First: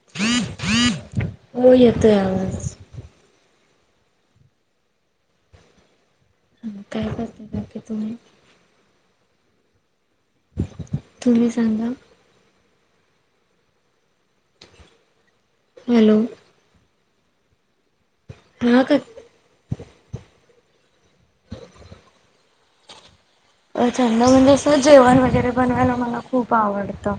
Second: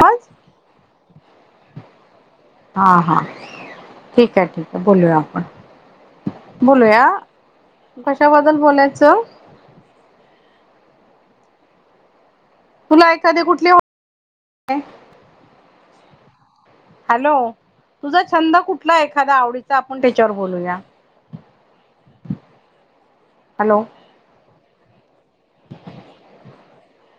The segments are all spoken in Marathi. पाच हो येतोय आवाज. हा हा ठीक आहे ठीक आहे बोलूया आपण. हम बोलूया काय करता काकी तुम्ही. [unintelligible] तुम्ही सांगा. तुला एखादि कुठली हॅलो. हॅलो तुझा छंद हा का कुठला एखादा आवडीचा आपण त्याच्यावर बोलूया. हॅलो अ छंद म्हणजे असं जेवण वगैरे बनवायला मला खूप आवडतं.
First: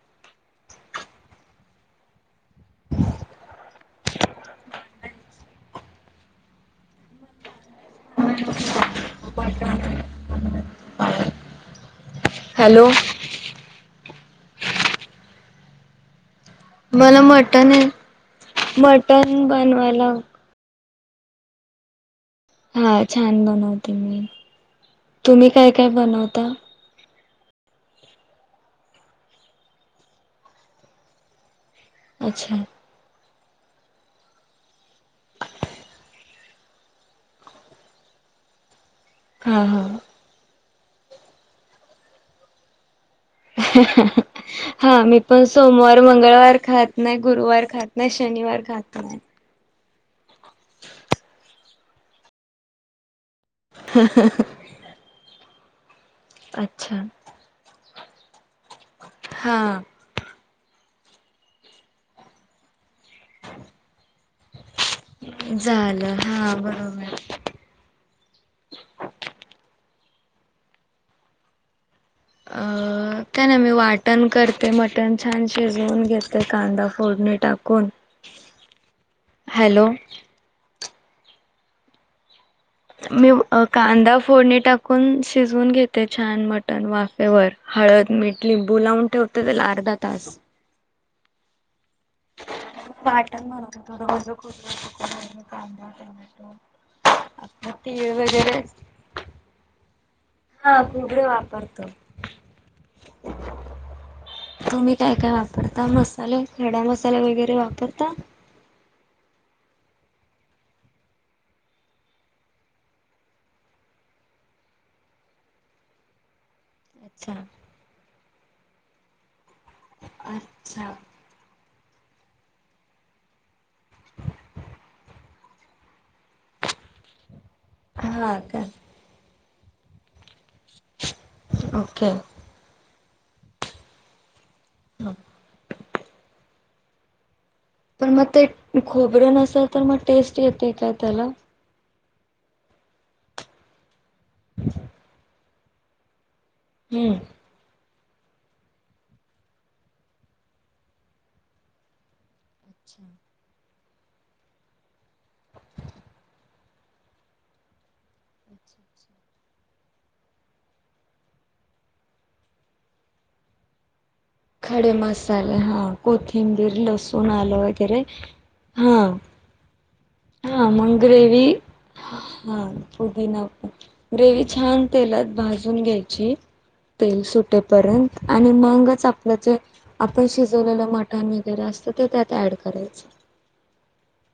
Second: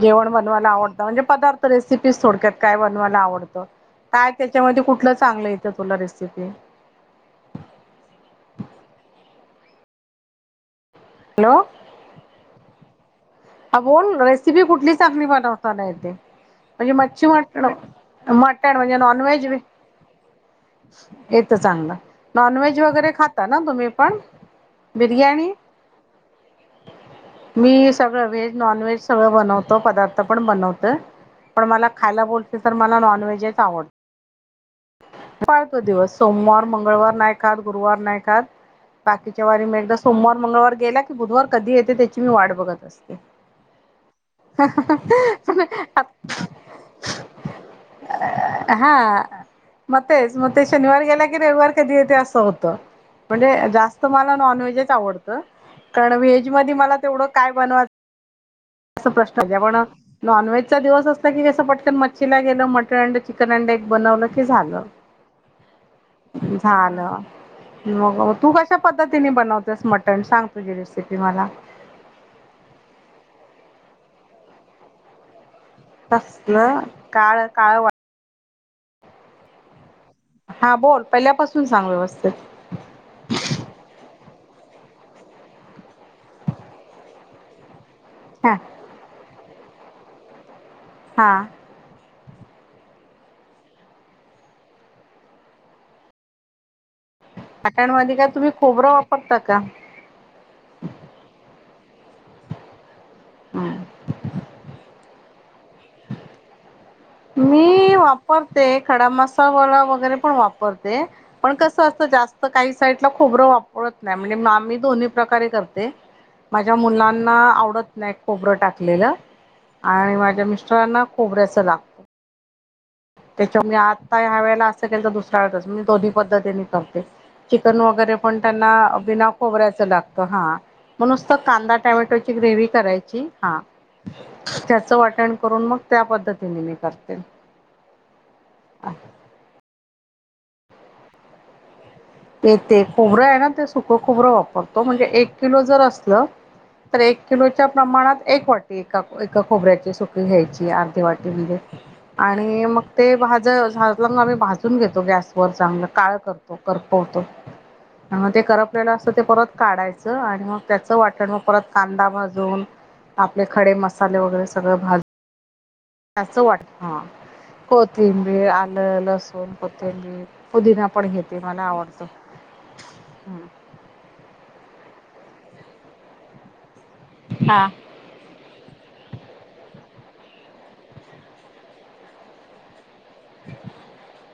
जेवण बनवायला आवडतं म्हणजे पदार्थ रेसिपी थोडक्यात काय बनवायला आवडत? काय त्याच्यामध्ये कुठलं चांगलं येतं तुला रेसिपी? [inaudible] हॅलो. हॅलो. अ बोल रेसिपी कुठली चांगणी बनवताना येतेे? म्हणजे मला मच्छी मट मटन आहे मटन नॉन वेज मटन बनवायला येत चांगलं. नॉन व्हेज हा वगैरे छान खाता ना तुम्ही बनवते पण? मी तुम्ही बिर्याणी काय काय बनवता मी स व्हेज नॉन व्हेज सगळं बनवतो पदार्थ पण बनवत पण मला खायला अच्छा बोलते तर मला नॉनव्हेजच आवड. पाळतो दिवस सोमवार, मंगळवार नाही खात गुरुवार नाही खात बाकीच्या हा वारी मी हा एकदा सोमवार, मंगळवार गेला की बुधवार कधी येते त्याची मी वाट बघत असते. ह [inaudible] हा मी पण सोमवार, मंगळवार खात नाही, गुरुवार खात नाही, शनिवार खात नाही. हा मग तेच मग ते शनिवार गेला की रविवार कधी येते असं होत. म्हणजे जास्त मला नॉन व्हेजच आवडतं कारण व्हेज मध्ये मला अच्छा तेवढं काय बनवायचं अस प्रश्न आहे ज पण हा नॉनव्हेजचा दिवस असता की कसं पटकन मच्छीला गेलो, मटण चिकन अंड एक बनवलं की झालं, झालं हा बरोबर झालं. मग तू कशा पद्धतीने बनवतेस मटन सांग तुझी रेसिपी मला? अ काय नाही मी वाटण करते मट न छान शिजवून घेते कसलं कांदा फोडणी काळ काळ टाकून. हॅलो. हा बोल पहिल्यापासून सांग व्यवस्थेतीत. मी कांदा फोडणी टाकून शिजवून घेते छान मटण वाफ हळद, मीठ, हा लिंबू लावून ठेवते त्याला अर्धा तास हा. वाटण बनवताना ओल खोबर, कांदा, टोमॅटो आपलं तीळ वाटणमध्ये काय तुम्ही वगैरे खोबरं वापरता का? हा खोबरे वापरतो. हम्म. तुम्ही? काय, काय वापरता मसाले खडा मसाले वगैरे वापरता? ते खडा मसावाला वगैरे पण वापरते. पण कसं असतं जास्त काही साईडला खोबर वापरत नाही म्हणजे मी दोन्ही प्रकारे करते. ह [inaudible] माझ्या अच्छा मुलांना आवडत नाही खोबरं टाकलेलं आणि माझ्या अच्छा मिस्टरांना खोबऱ्याच ला त्याच्यामुळे आता ह्या वेळेला असं केल तर दुसऱ्या वेळेच मी दोन्ही पद्धतीने करते. चिकन वगैरे पण हा का त्यांना बिना खोबऱ्याचं लागत हा. म्हणुसत कांदा ओके टमॅटोची ग्रेव करायची हा त्याचं हो वाटण करून मग त्या पद्धतीने मी करते. पण मग ते खोबरं नसेल तर मग टेस्ट येते का त्याला? येते खोबरं आहे ना ते सुकं खोबरं वापरतो म्हणजे एक किलो जर असल तर हम्म. एक किलो च्या प्रमाणात एक वाटी एका, एका खोबऱ्याची सुकी घ्यायची अर्धी वाटी म्हणजे. आणि मग ते भाज मग आम्ही भाजून घेतो गॅसवरर चांगलं काळ करतो करो. होतो. आणि मग ते करपलेलं असतं ते परत काढायचं. आणि मग त्याचं वाटण मग परत कांदा भाजून, आपले खडे मसाले वगैरे सगळं खडे भाजून मसाले हा. त्याचं कोथिंबीर वाटण हा लसूण आलं वगैरे कोथिंबीर हा. आलं लसूण कोथिंबीर हा पुदिना मंगं पण घेते ग्रेवी मला आवडतो हां पुदिना. ग्रेवी छान तेलात भाजून घ्यायची तेल हा सुटेपर्यंत आणि मगच आप त्या ज आपण शिजवलेलं मटण वगैरे असतं ते त्यात ऍड करायचं.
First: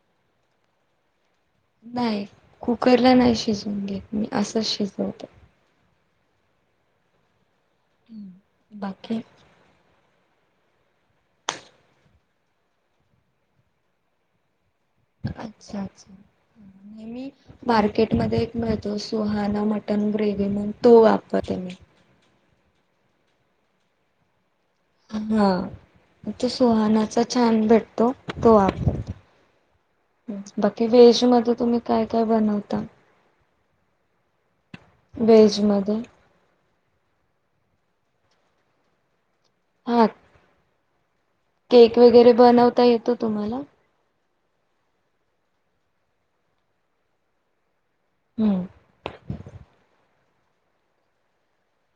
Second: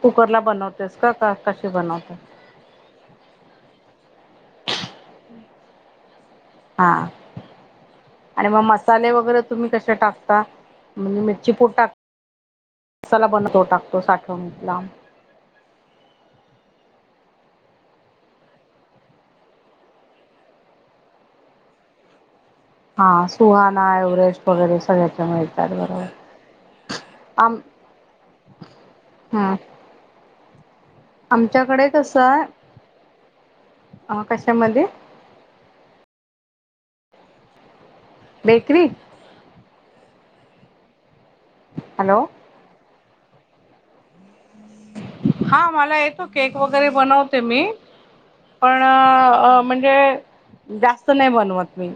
कुकर ला बनवतेस का कशात. नाही कुकरला नाही शिजून घेत मी असंच शिजवत. हा आणि मग मसाले बाकी वगैरे तुम्ही कशा टाकता म्हणजे मिरची पूट टाकता. कसाला बनतो टाकतो साठवण लांब अच्छा अच्छा. [unintelligible] मार्केटमध्येध्ये एक मिळतो सुहाना मटन ग्रेव म्हण तो वापरते मी. हा सुहाना एव्हरेस्ट वगैरे सगळ्याच्या हा मिळतात बरोबर तो सुहानाचा आम छान भेटतो तो वापरते. हम्म बाकी वेज. तुम्ही आमच्याकडे काय कसं काय आहे बनवता कशामध्ये वेज मध्ये. बेकरी. आठ. केक हॅलो वगैरे बनवता येतो तुम्हाला? हा मला येतो केक वगैरे बनवते मी. हम्म. पण म्हणजे जास्त नाही बनवत मी.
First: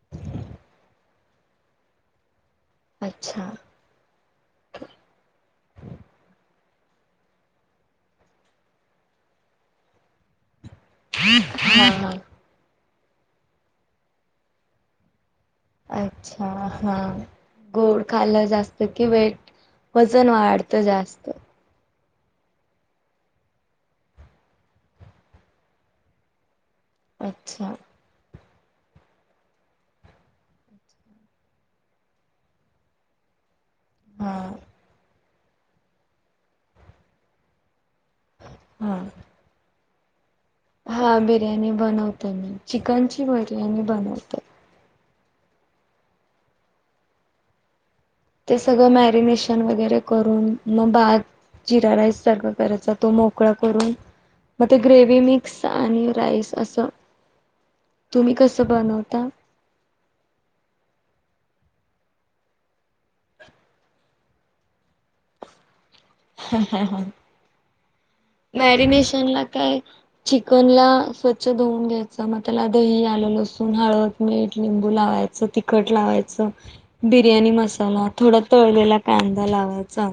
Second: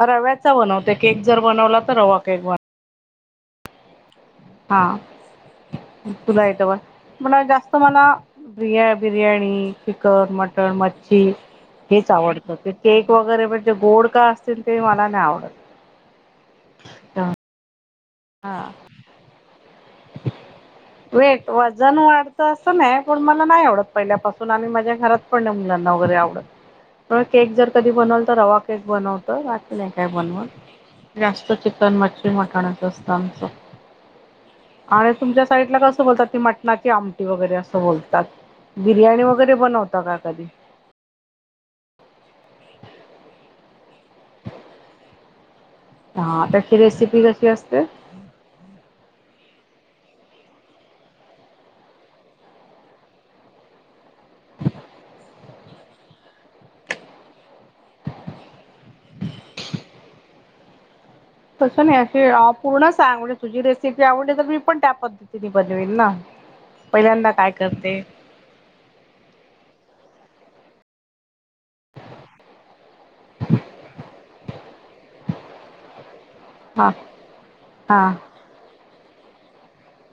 रव्याचा बनवते केक जर बनवला तर रवा केक बनवते. अच्छा. हा तुला यट पण म जास्त मला. बिया बिर्याणी चिकन मटन मच्छी, हा ची हेच हा आवडतं ते केक वगैरे म्हणजे गोड का असतील ते मला नाही आवडत. अच्छा हा गोड खायला हा जास्त कि वेट वजन वाढतं जास्त. वेट वजन वाढतं असं नाही पण मला नाही आवडत पहिल्यापासून आणि माझ्या घरात पण मुलांना वगैरे आवडत. केक जर अच्छा कधी बनल तर रवा केक केक बनवत वाट नाही काय बनव जास्त चिकन मच्छी मटणच असतं आमचं. हा. आणि तुमच्या साइड ला कसं बोलतात ती मटणाची आमटी वगैरे असं बोलतात हा बिर्याणी वगैर वगैरे बनवता का कधी? हा बिर्याणी बनवत मी चिकन ची बिर्याणी बनवत. हा त्याची रेसिपी कशी असते. ते सगळं मॅरिनेशन वगैरे करून मग भात जिरा राईस सर्व करायचा तो मोकळा करून. मग ते ग्रेवि मिक्सआणि राईस असं. तुम्ही कसं बनवता? तसं नाही अशे पूर्ण सांग, तुझी रेसिपी आवडली तर मी पण त्या पद्धतीने बनवेल ना. हा, हा, हा. पहिल्यांदा काय करते मॅरिनेशनला काय चिकनला स्वच्छ धुऊून घ्यायचं, मग त्याला दही ऍड लसून, हळद, मीठ, लिंबू लावायचं तिखट लावायचं. हा बिर्याणी हा मसाला, थोडा तळलेला कांदा लावायचा.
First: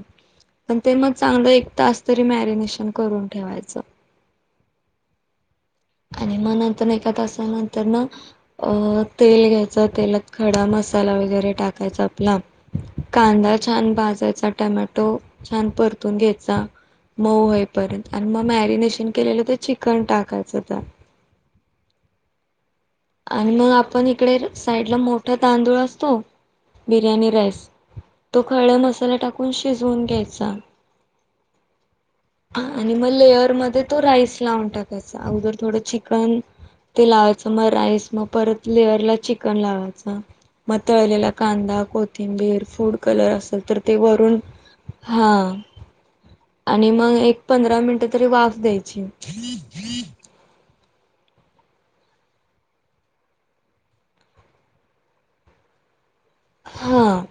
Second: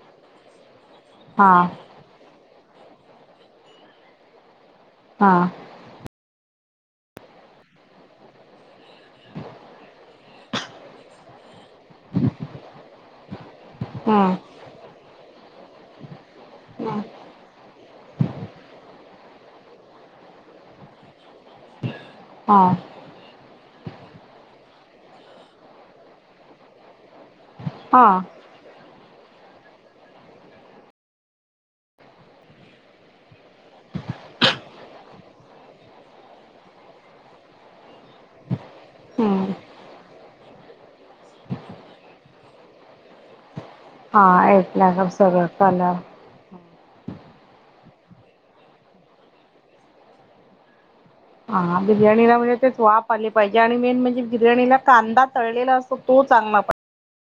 पण ते मग चांगलं हा एक तास तरी मॅरिनेशन करून ठेवायचं. हा. आणि म नंतर एका तासानंतरन अ, तेल घ्यायचं तेलात खडा मसाला वगैरे टाकायचा आपला. कांदा छान हम्म. भाजायचा, टमॅटो छान परतून घ्यायचा. मऊ होई पर्यंत, आणि मग मॅरिनेशन केलेलं ते चिकन टाकायचं. त्यात हा. आणि मग आपण इकडे साईडला मोठा तांदूळ असतो. बिर्याणी राईस हां. तो खडा मसाला टाकून शिजवून घ्यायचा. [unintelligible] आणि मग लेअर मध्ये तो राईस लावून टाकायचा. अगोदर थोडं चिकन ते लावायचं, मग राईस मग परत लेअरला हम्म. चिकन लावायच. मग तळलेला कांदा, कोथिंबीर, फूड कलर असल तर ते हा वरून ऐकला का सगळं हा. कलर आणि मग एक पंधरा मिनटं तरी वाफ द्यायची. हा, बिर्याणीला म्हणजे तेच वाप आली पाहिजे, आणि मेन म्हणजे बिर्याणीला कांदा तळलेला असत तो, चांगला पा हां.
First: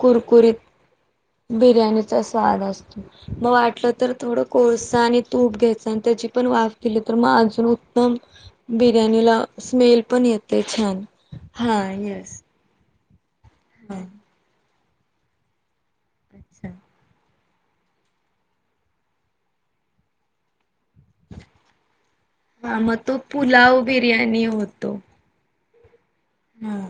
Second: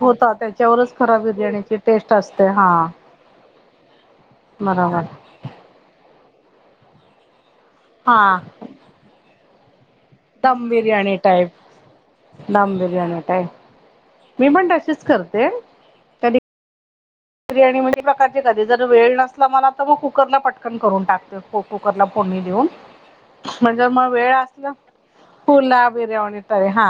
कुरकुरीत, त्याच्यावरच खरा बिर्याणीची टेस्ट बिर्याणीचा असते स्वाद हा. असतो, मग वाटलं तर थोडं कोळसा बरोबर आणि तूप घ्यायच, आणि त्याची पण वाफ केली तर म अजून उत्तम हा बिर्याणीला स्मेल पण येतय दम छान. बिर्याणी टाईप हा येस. दम बिर्याणी होते, हा मी पण तशीच करते. कधी अच्छा. बिर्याणी म्हणे प्रकारची कधी, जर वेळ नसला मला तर मग कुकरला पटकन करून टाकते. कुकरला फोडणी देऊन, हा मग तो म्हणज पुलाव म वेळ बिर्याणी असला होतो. फुलाव बिर्यावणी तरी हा,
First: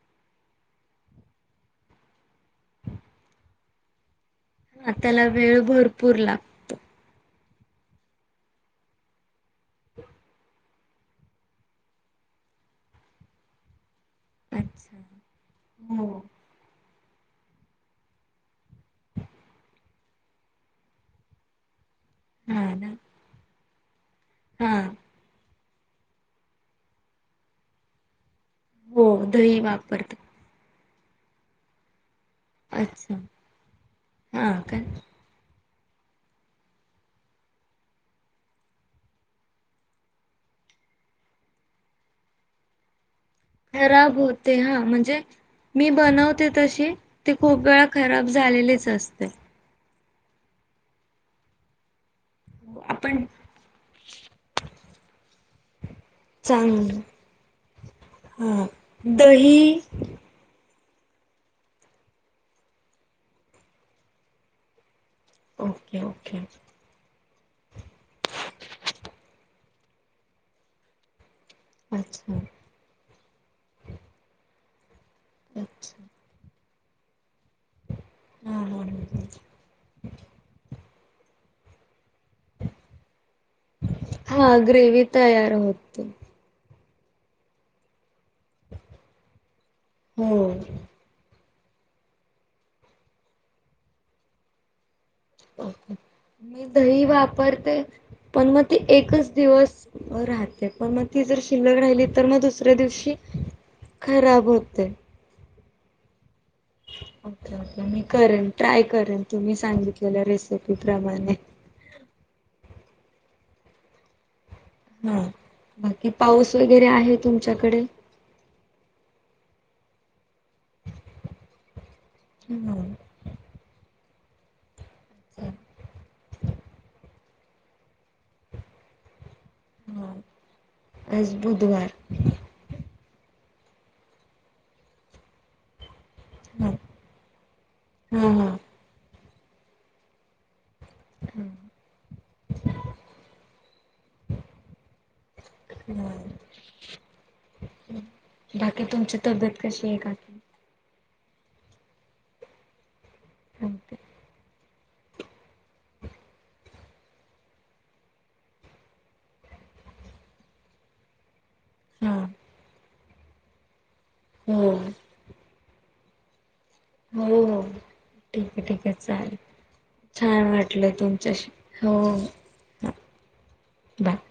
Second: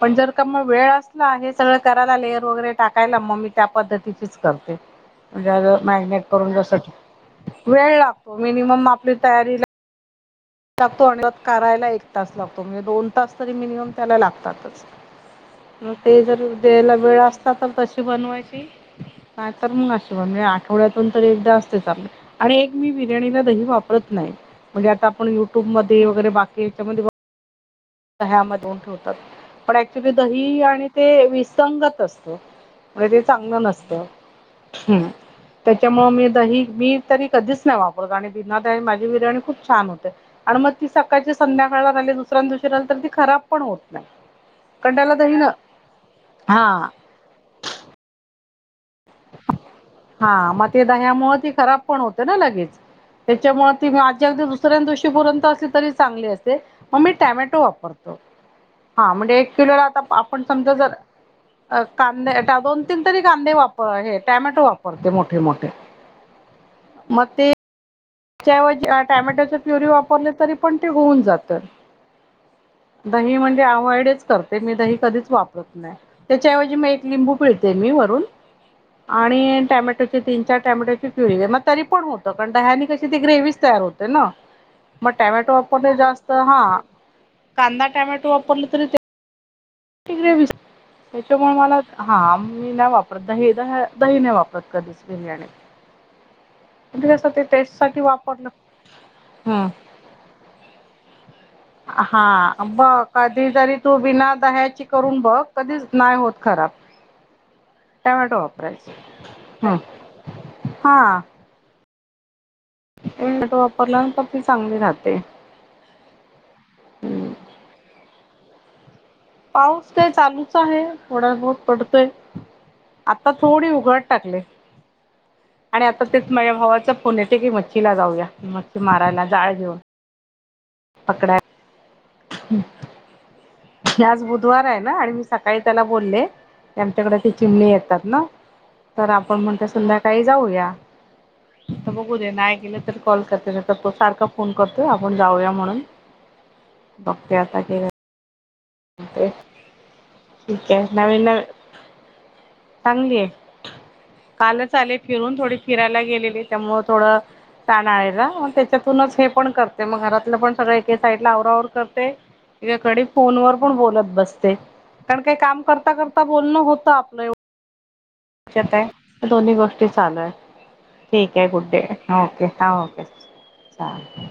पण जर मग वेळ असला, हे सगळं करायला लेअर वगैरे टाकायला मग मी त्या पद्धतीच हा त्याला म्हणजे वेळ अगं भरपूर मॅगिनेट करून लागतो. बसत. वेळ लागतो मिनिमम आपली तयारीला लागतो आणि करायला एक तास लागतो, म्हणजे दोन तास तरी मिनिमम त्याला लागतो. अच्छा असतातचं, मग हो ते जर द्यायला वेळ असता तर तशी बनवायची. नाही तर मग अशी बा, मी आठवड्यातून तर एकदा असतेच आपले. आणि हा एक ना मी बिर्याणीला दही वापरत नाही, हा म्हणजे आता युट्यूबमध्ये वगैरे बाकी याच्यामध्ये, दह्यामध्ये हो ठेवतात, दही पण ऍक्च्युली वापरत दही आणि ते विसंगतच. म, अच्छा ते चांगलं नसत. हा काय हम्. त्याच्यामुळे मी दही मी तरी कधीच नाही वापरत आणि बिना दही माझी बिर्याणी खूप छान होती. आणि मग ती सकाळच्या संध्याकाळला राहिली दुसऱ्या दिवशी राहीली तर ती खराब पण होत नाही खराब होते. हा कारण त्याला म्हणजे दही न मी बनवते हां तशी ती खूप वेळा खराब झालेलीच असते. हा मग ते दह्यामुळे ती खराब पण होते ना लगेच आपण त्याच्यामुळ ती मी आजी अदी दुसऱ्या दिवशी पुरयंत असली तरी, चांगली असते, चांगल मग मी टोमॅटो वापरतो. हा हा म्हणजे एक दही किलोला आता पण समजा जर कांदे दोन तीन तरी कांदे वापर आहे टॅमॅटो वापर. मोठे-मोठे ओके ओके मग ते च्या ऐवजी टॅमॅटोच्या प्युरी वापरले तरी पण ते होऊन जातात. अच्छा दही म्हणजे अव्हॉइड च करते. मी दही कधीच वापरत नाही. अच्छा त्याच्याऐवजी मी एक लिंबू पिळते मी वरून हा हा आणि टॅमॅटो ते तीन चार टोमॅटोची प्युरी तरी पण होत दह्यानी कशी ती ग्रेव्हीच तयार होते ना हा ग्रेवी मग तयार टोमॅटो वापरले होते जास्त हा कांदा टोमॅटो वापरला तरी ती ग्रेव्ही हो [unintelligible] त्यामुळे मला हा मी नाही वापरत दही द दही नाही वापरत कधीच बिर्याणीत. मी दही म्हणजे कसं ते टेस्ट वापरते साठी पण वापरलं मग ती एकच हम्म दिवस राहते. पण मग ती जर शिल्लक राहिली तर मग हा दुसऱ्या बघ दिवशी कधी जरी तू बिना खराब दह्याची होते. करून बघ कधीच नाही होत खराब. ओके-ओके मी टॅमॅटो करेन ट्राय वापरायचे करेन तुम्ही हम्म सांगितलेल्या रेसिपी प्रमाणे. टोमॅटो वापरला तर ती चांगली राहते. हा बाकी पाऊस वगैरे आहे हम्म तुमच्याकडे पाऊस काय चालूच आहे थोडा बहुत पडतोय. हम्म आता थोडी उघड टाकले. [unintelligible] आणि आता तेच माझ्या भावाचा फोन येते की मच्छीला जाऊया मच्छी मारायला जाळ घेऊन. हा आज पकडा. बुधवार म आज बुधवार आहे ना आणि मी सकाळी त्याला बोलले. हा आमच्याकडे ते चिमणी येतात ना हा हा तर मग म्हटल संध्याकाळी जाऊया. हा आता बघू दे नाही गेल तर कॉल करते तर तो सारखा फोन करतोय आपण जाऊया म्हूणन. बगते आता हे- बाकी तुमची तब्येत कशी आहे काकी. ठीक आहे. नवीन नवी चांगली आहे. कालच आले फिरून. थोडी फिरायला गेलेले. त्यामुळ थोड ताणाळेला मग त्याच्यातूनच हे पण करते मग घरातल पण सगळ एके साइडला आवरावर करते. हा इकडी फोन वर पण बोलत बसते. हम् कारण काही काम करता-करता बोलण हो हो ठीक त्याच्यात ठीक आहे. चालेल. दोन्ही गोष्टी चालू आहे. छान वाटलं ठीक आहे. तुमच्याशी गुड डे हो ओके हा ओके. बाय चालतंय